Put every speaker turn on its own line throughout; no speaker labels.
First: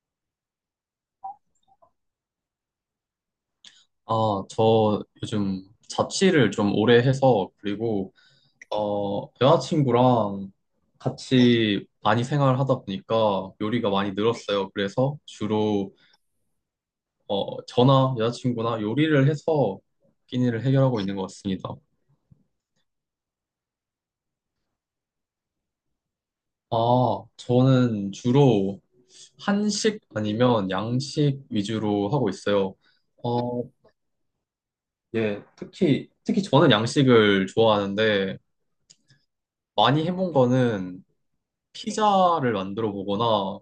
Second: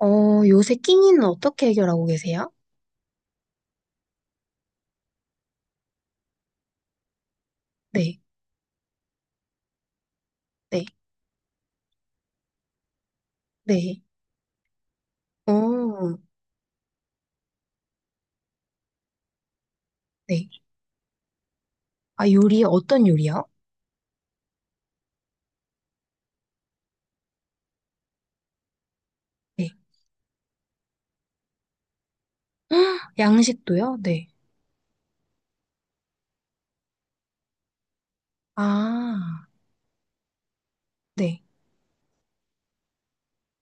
요새 끼니는 어떻게 해결하고 계세요?
아, 저 요즘 자취를 좀 오래 해서 그리고
네,
여자친구랑
네,
같이 많이 생활하다 보니까 요리가
네.
많이 늘었어요. 그래서 주로
어,
저나 여자친구나 요리를 해서
네.
끼니를 해결하고 있는 것 같습니다.
아, 요리, 어떤 요리요?
아, 저는 주로
네.
한식 아니면 양식 위주로 하고 있어요. 어,
양식도요? 네.
예, 특히 저는 양식을 좋아하는데
아,
많이 해본 거는
네.
피자를 만들어 보거나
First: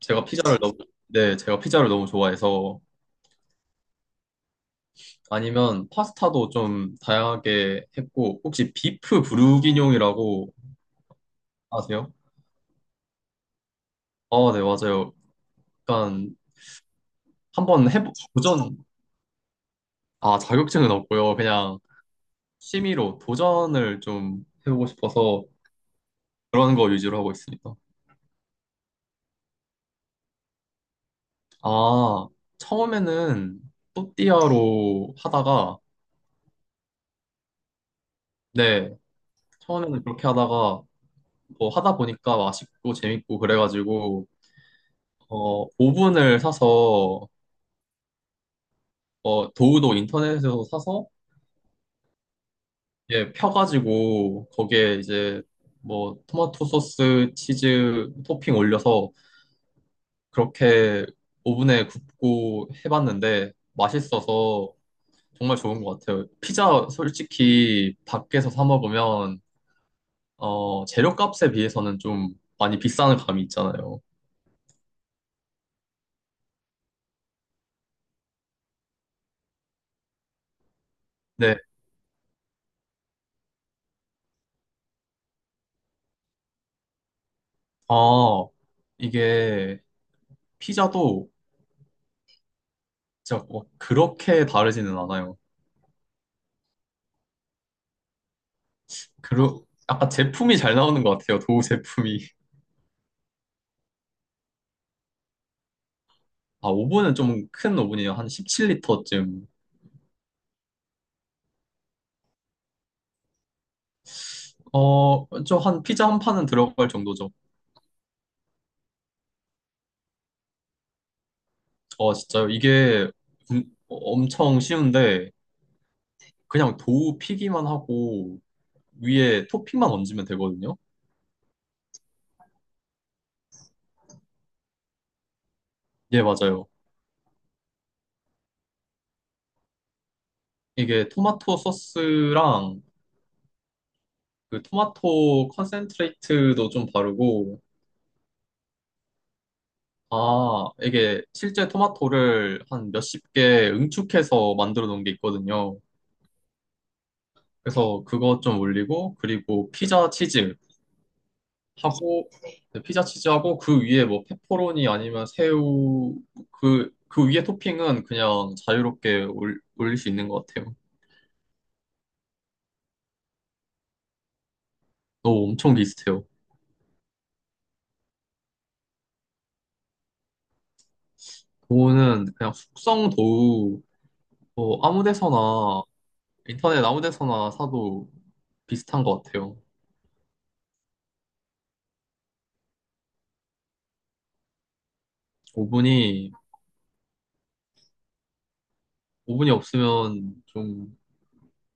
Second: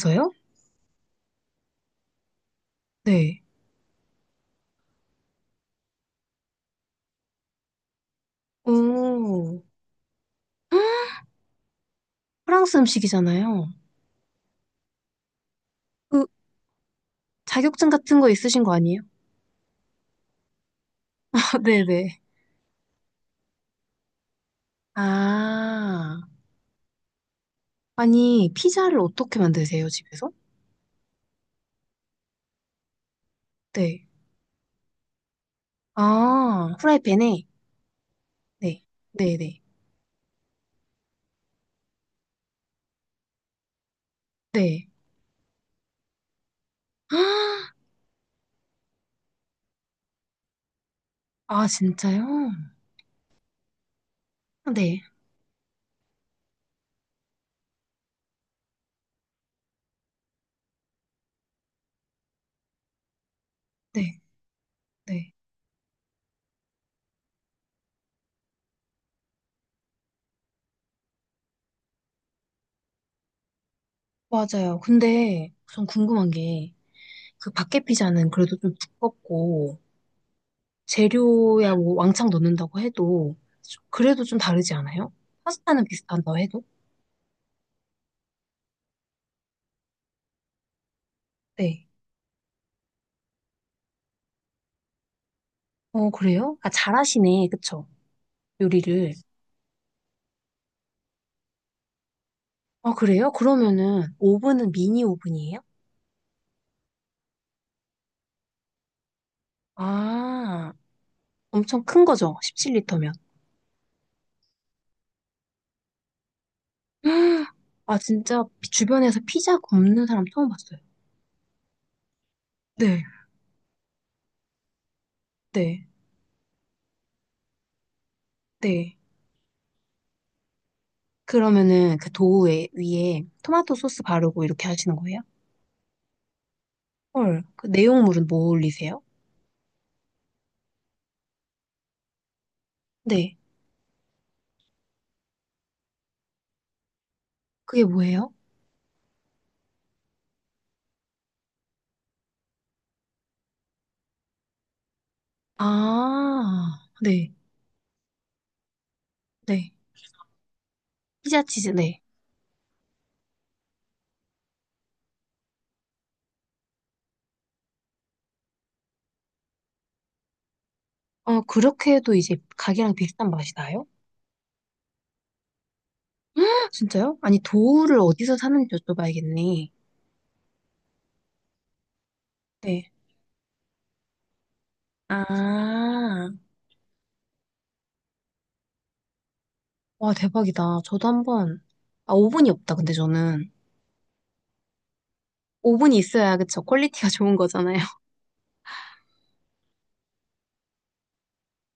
제가 피자를 너무 네, 제가 피자를 너무 좋아해서
네.
아니면 파스타도 좀 다양하게 했고 혹시 비프
오,
브루기뇽이라고 아세요?
프랑스 음식이잖아요.
아, 네, 맞아요.
그,
약간
자격증
한번 해보
같은 거 있으신 거
도전.
아니에요?
아, 자격증은 없고요. 그냥
네네.
취미로 도전을 좀 해보고 싶어서
아,
그런 거 위주로 하고 있습니다.
아니, 피자를 어떻게 만드세요, 집에서?
아, 처음에는
네.
또띠아로 하다가
아, 프라이팬에? 네.
네,
네네.
처음에는 그렇게 하다가 뭐 하다 보니까 맛있고 재밌고 그래가지고
네.
어 오븐을 사서
아,
어 도우도 인터넷에서 사서
아, 진짜요?
예 펴가지고 거기에
네.
이제 뭐 토마토 소스 치즈 토핑 올려서 그렇게 오븐에 굽고 해봤는데
네,
맛있어서
네.
정말 좋은 것 같아요. 피자 솔직히 밖에서 사 먹으면 어 재료값에 비해서는 좀 많이 비싼 감이 있잖아요.
맞아요. 근데 전 궁금한 게, 그 밖에 피자는 그래도 좀 두껍고,
네.
재료야 뭐 왕창 넣는다고 해도, 그래도 좀 다르지 않아요? 파스타는 비슷한다고 해도?
아 이게 피자도
네.
진짜 뭐 그렇게 다르지는 않아요.
그래요? 아, 잘하시네. 그쵸? 요리를.
그러, 약간 제품이 잘 나오는 것 같아요. 도우 제품이.
아, 그래요? 그러면은, 오븐은 미니 오븐이에요?
아, 오븐은 좀 큰 오븐이에요. 한 17L쯤.
아, 엄청 큰 거죠? 17리터면.
어, 저 한 피자 한 판은 들어갈 정도죠.
아, 진짜 주변에서 피자 굽는 사람 처음 봤어요.
아, 진짜요.
네,
이게 음, 엄청 쉬운데
네,
그냥 도우 피기만 하고
네.
위에 토핑만 얹으면 되거든요.
그러면은 그 도우 위에 토마토 소스 바르고 이렇게 하시는 거예요?
예, 맞아요.
헐, 그 내용물은 뭐 올리세요?
이게 토마토 소스랑
네,
그 토마토 컨센트레이트도 좀 바르고
그게 뭐예요?
아, 이게 실제 토마토를 한 몇십 개 응축해서 만들어 놓은 게 있거든요.
아, 네,
그래서 그거 좀 올리고, 그리고
네.
피자 치즈
피자 치즈, 네.
하고, 네, 피자 치즈하고, 그 위에 뭐 페퍼로니 아니면 새우, 그, 그 위에 토핑은 그냥 자유롭게 올릴 수 있는 것 같아요.
그렇게 해도 이제 가게랑 비슷한 맛이 나요?
너무 엄청 비슷해요.
진짜요? 아니, 도우를 어디서 사는지 여쭤봐야겠네.
그거는 그냥
네.
숙성 도우, 뭐 아무 데서나,
아,
인터넷 아무 데서나 사도 비슷한 것 같아요.
와, 대박이다. 저도 한번, 아, 오븐이 없다, 근데 저는. 오븐이
오븐이,
있어야, 그쵸? 퀄리티가 좋은 거잖아요.
오븐이 없으면 좀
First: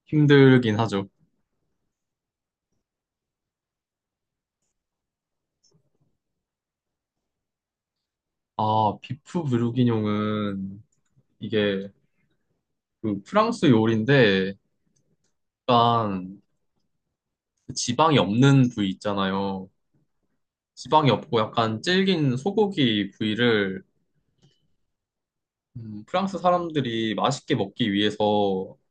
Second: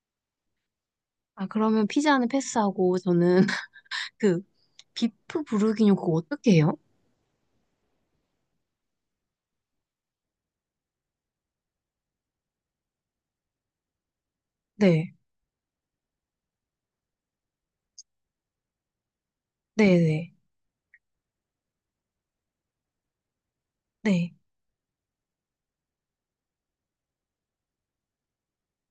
힘들긴 하죠.
아, 그러면 피자는 패스하고, 저는 그 비프 부르기뇨 그거 어떻게 해요?
아, 비프 브루기뇽은 이게 그 프랑스 요리인데
네,
약간 그 지방이 없는 부위 있잖아요.
네, 네,
지방이 없고 약간 질긴 소고기 부위를
네,
프랑스 사람들이 맛있게 먹기 위해서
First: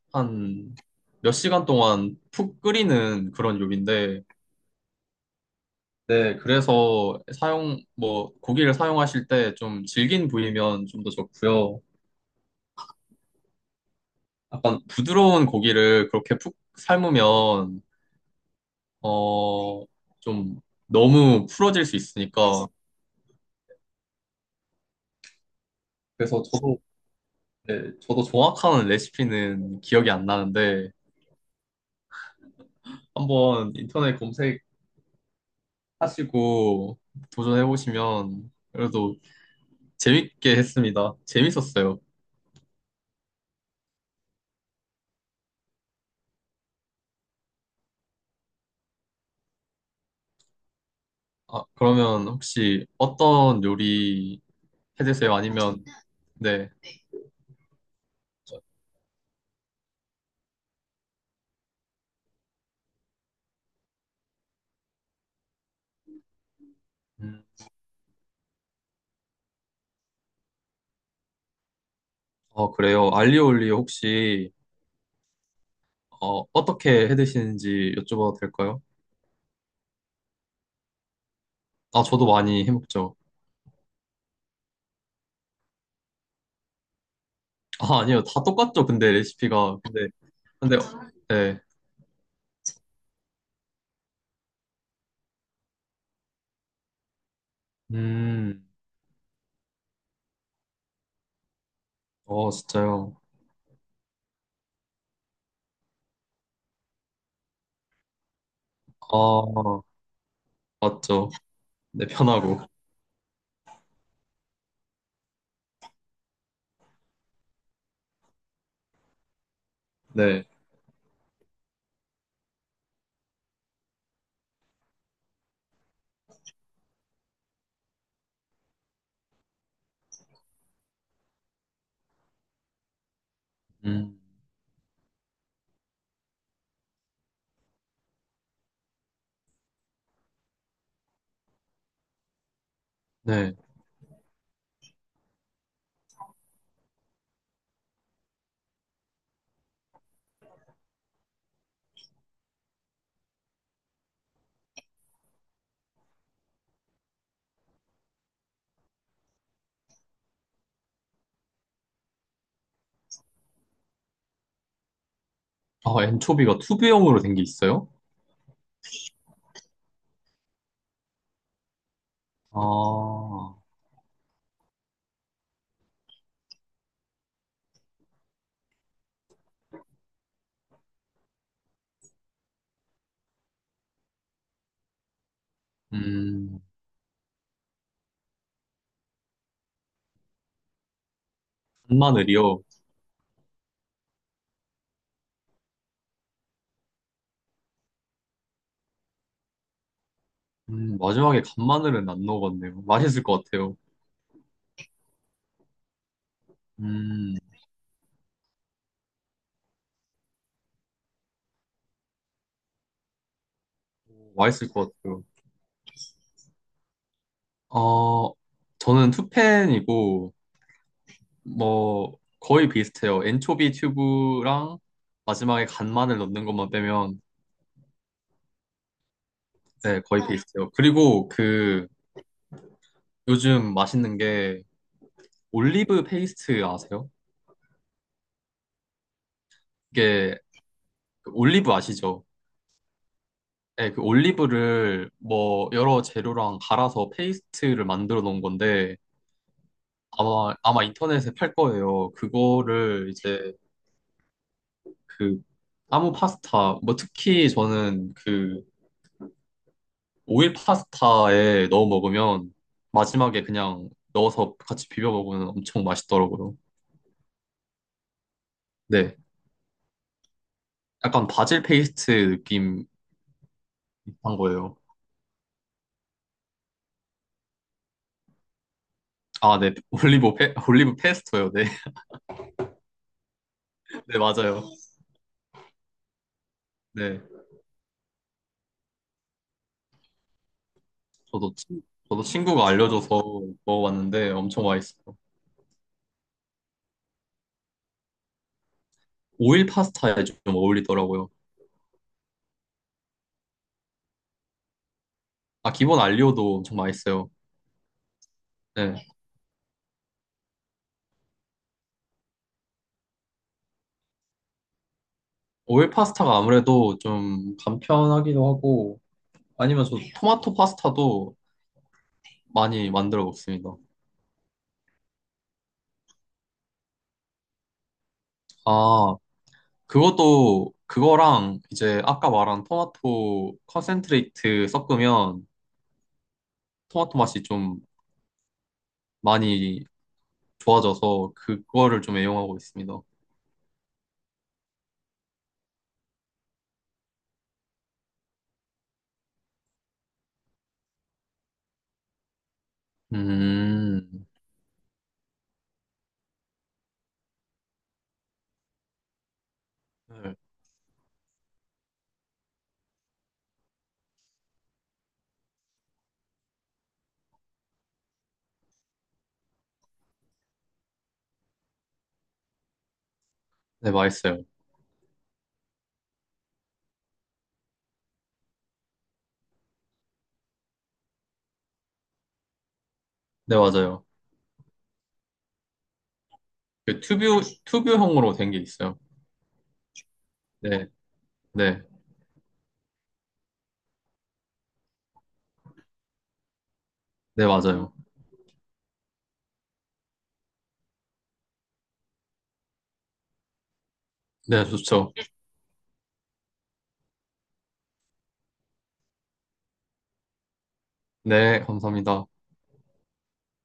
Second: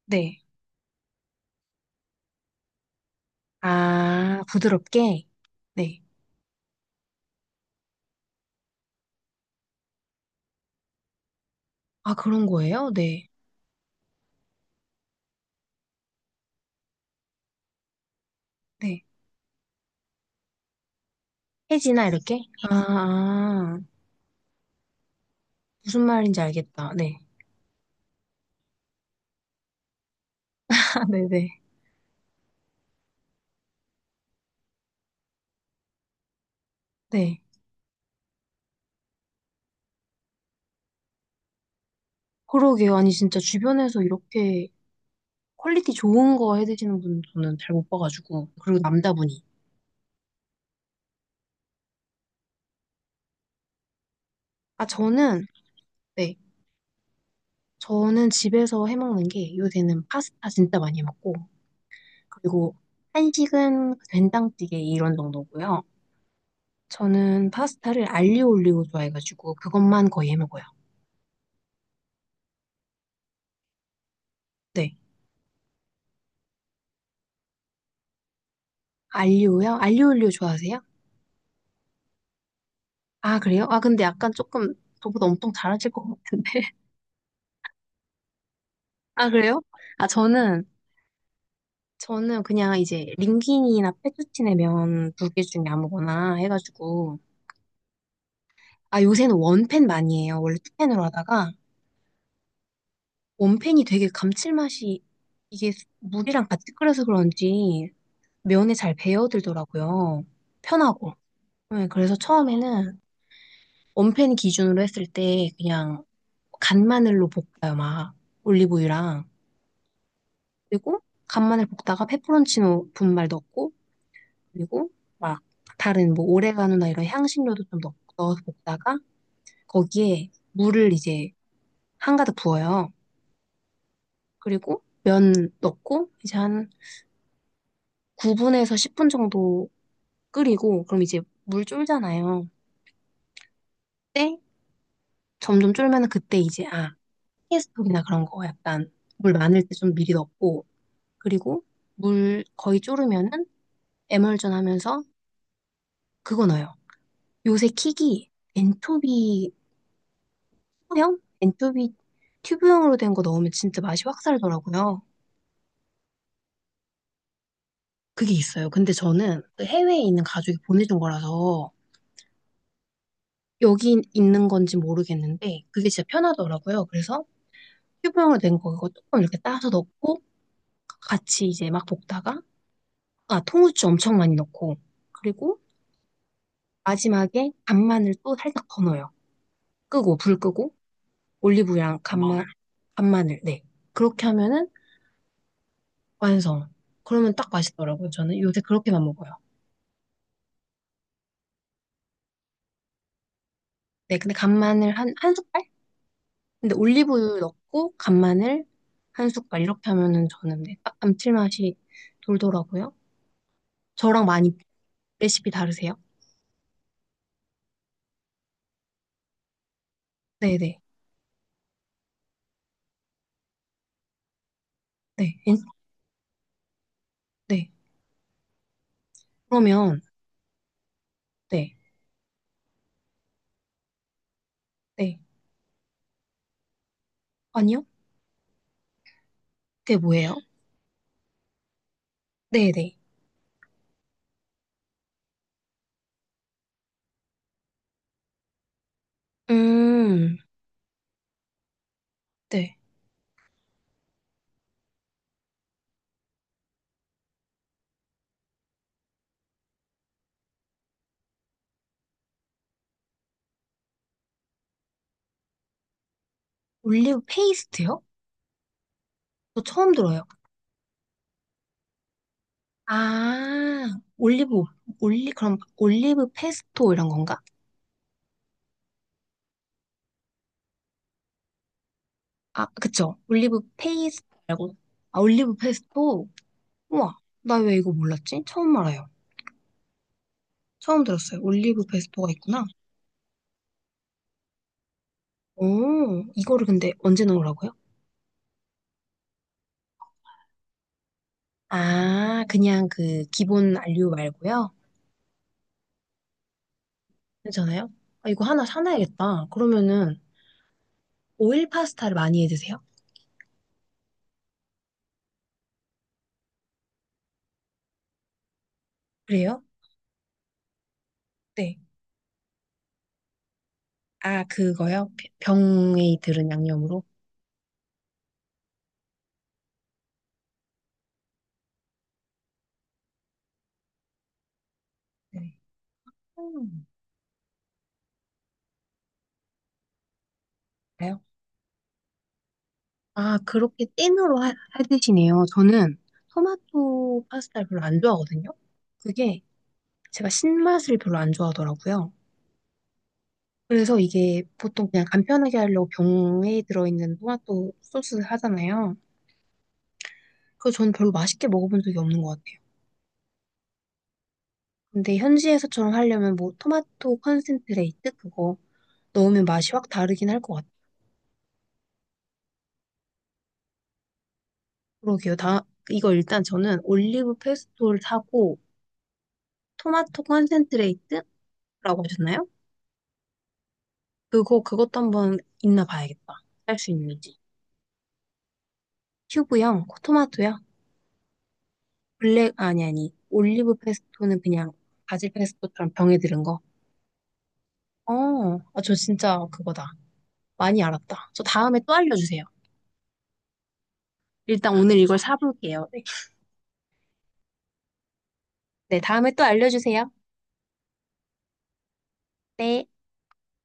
네.
한 몇 시간 동안 푹 끓이는 그런 요리인데
아, 부드럽게? 네.
네, 그래서 사용 뭐 고기를 사용하실 때 좀 질긴 부위면 좀 더 좋고요.
아, 그런 거예요? 네.
약간 부드러운 고기를 그렇게 푹 삶으면
네.
어, 좀 너무 풀어질 수
해지나 이렇게?
있으니까.
아, 아, 무슨 말인지
그래서 저도,
알겠다. 네.
네, 저도 정확한 레시피는 기억이 안 나는데,
아, 네, 네,
한번 인터넷 검색하시고
네.
도전해보시면 그래도 재밌게 했습니다. 재밌었어요.
그러게요. 아니, 진짜 주변에서 이렇게 퀄리티 좋은 거 해드시는 분 저는 잘 못 봐가지고. 그리고 남자분이.
아, 그러면 혹시 어떤 요리
아,
해드세요?
저는,
아니면,
네.
네.
저는 집에서 해먹는 게 요새는 파스타 진짜 많이 해 먹고, 그리고 한식은 된장찌개 이런 정도고요.
음,
저는 파스타를 알리오 올리오 좋아해가지고 그것만 거의 해먹어요.
어, 그래요. 알리올리 혹시,
네.
어, 어떻게 해드시는지 여쭤봐도 될까요?
알리오요? 알리오 올리오 좋아하세요?
아, 저도 많이 해먹죠.
아, 그래요? 아, 근데 약간 조금 저보다 엄청 잘하실 것 같은데.
아, 아니요. 다 똑같죠. 근데
아, 그래요?
레시피가.
아,
근데,
저는,
근데, 네.
저는 그냥 이제 링귀니나 페투치네 면 2개 중에 아무거나 해가지고.
음,
아, 요새는 원팬 많이 해요. 원래 투팬으로 하다가
어, 진짜요.
원팬이 되게 감칠맛이 이게 물이랑 같이 끓여서 그런지 면에 잘
아,
배어들더라고요. 편하고.
맞죠.
네,
네,
그래서
편하고.
처음에는 원팬 기준으로 했을 때 그냥 간마늘로 볶아요, 막. 올리브유랑.
네.
그리고 간마늘 볶다가 페퍼론치노 분말 넣고, 그리고 막 다른 뭐 오레가노나 이런 향신료도 좀 넣어서 볶다가 거기에 물을 이제 한가득 부어요.
음,
그리고 면 넣고 이제 한 9분에서 10분 정도 끓이고, 그럼 이제 물 쫄잖아요.
네.
그때 점점 쫄면 그때 이제 피스톡이나 그런 거 약간 물 많을 때 좀 미리 넣고 그리고 물 거의 졸으면은 에멀전 하면서 그거 넣어요. 요새 킥이 엔초비 소형? 엔초비 튜브형으로 된 거 넣으면 진짜 맛이 확 살더라고요.
아, 엔초비가 투브형으로 된 게 있어요?
그게 있어요. 근데 저는 그 해외에 있는 가족이 보내준 거라서
아,
여기 있는 건지 모르겠는데 그게 진짜 편하더라고요. 그래서 튜브형으로 된 거 그거 조금 이렇게 따서 넣고 같이 이제 막 볶다가 통후추 엄청 많이 넣고 그리고
음,
마지막에 간마늘 또 살짝 더 넣어요. 끄고, 불 끄고, 올리브유랑
간마늘이요.
간마늘, 네. 그렇게 하면은 완성. 그러면 딱 맛있더라고요. 저는 요새 그렇게만 먹어요.
마지막에 간마늘은 안 넣어봤네요. 맛있을 것 같아요.
네, 근데 간마늘 한 숟갈? 근데
음,
올리브유 넣고, 간마늘 1숟갈. 이렇게 하면은 저는 네, 딱 감칠맛이 돌더라고요. 저랑 많이
맛있을 것 같아요.
레시피 다르세요?
어, 저는 투펜이고,
네네. 네.
뭐, 거의 비슷해요. 엔초비 튜브랑
네,
마지막에 간마늘 넣는 것만 빼면
네.
네,
그러면,
거의 어. 페이스트요. 그리고
네.
그 요즘 맛있는 게
네.
올리브 페이스트 아세요?
아니요? 그게 뭐예요?
이게 그 올리브 아시죠?
네네.
네, 그 올리브를 뭐 여러 재료랑 갈아서 페이스트를 만들어 놓은 건데
음,
아마 인터넷에 팔 거예요.
네.
그거를 이제 그 아무 파스타 뭐 특히 저는 그 오일 파스타에 넣어 먹으면 마지막에 그냥 넣어서 같이 비벼 먹으면 엄청 맛있더라고요.
올리브 페이스트요?
네.
저 처음 들어요.
약간 바질 페이스트
아,
비슷한
올리브,
거예요.
그럼 올리브 페스토 이런 건가?
아, 네. 올리브 페스토요. 네.
아, 그쵸. 올리브
네,
페이스토
맞아요.
말고. 아, 올리브 페스토? 우와,
네.
나 왜 이거 몰랐지? 처음 알아요. 처음 들었어요.
저도 친,
올리브
저도
페스토가 있구나.
친구가 알려줘서 먹어봤는데 엄청 맛있어요.
오, 이거를 근데 언제 넣으라고요?
오일 파스타에 좀 어울리더라고요.
아, 그냥 그 기본 알류 말고요.
아, 기본 알리오도 엄청 맛있어요.
괜찮아요? 아, 이거 하나
네.
사놔야겠다. 그러면은 오일 파스타를 많이 해 드세요?
오일 파스타가 아무래도 좀 간편하기도 하고
그래요?
아니면 저 토마토 파스타도
네.
많이 만들어 먹습니다.
아, 그거요? 병- 병에 들은 양념으로?
아, 그것도 그거랑 이제 아까 말한 토마토 컨센트레이트 섞으면
네. 음.
토마토 맛이 좀 많이
가요?
좋아져서 그거를 좀 애용하고 있습니다.
아, 그렇게 찐으로 하시네요. 저는 토마토 파스타를 별로 안 좋아하거든요. 그게 제가 신맛을 별로 안 좋아하더라고요. 그래서
음,
이게 보통 그냥 간편하게 하려고 병에 들어있는 토마토 소스 하잖아요.
네,
그래서 저는 별로 맛있게 먹어본 적이 없는 것 같아요. 근데 현지에서처럼 하려면 뭐 토마토 컨센트레이트 그거 넣으면 맛이 확 다르긴 할 것 같아요.
네, 맛있어요.
그러게요. 이거 일단 저는 올리브 페스토를 사고 토마토 컨센트레이트라고 하셨나요?
네, 맞아요.
그거 그것도 한번 있나 봐야겠다. 할 수 있는지.
튜브형으로 된 게 있어요.
큐브형, 토마토요?
네, 네,
아니, 아니. 올리브 페스토는 그냥 바질 페스토처럼 병에 들은 거.
네, 맞아요.
어, 저 진짜 그거다. 많이 알았다. 저 다음에 또 알려주세요.
네,
일단 오늘
좋죠.
이걸 사볼게요. 네, 다음에 또 알려주세요.
네, 감사합니다.
네.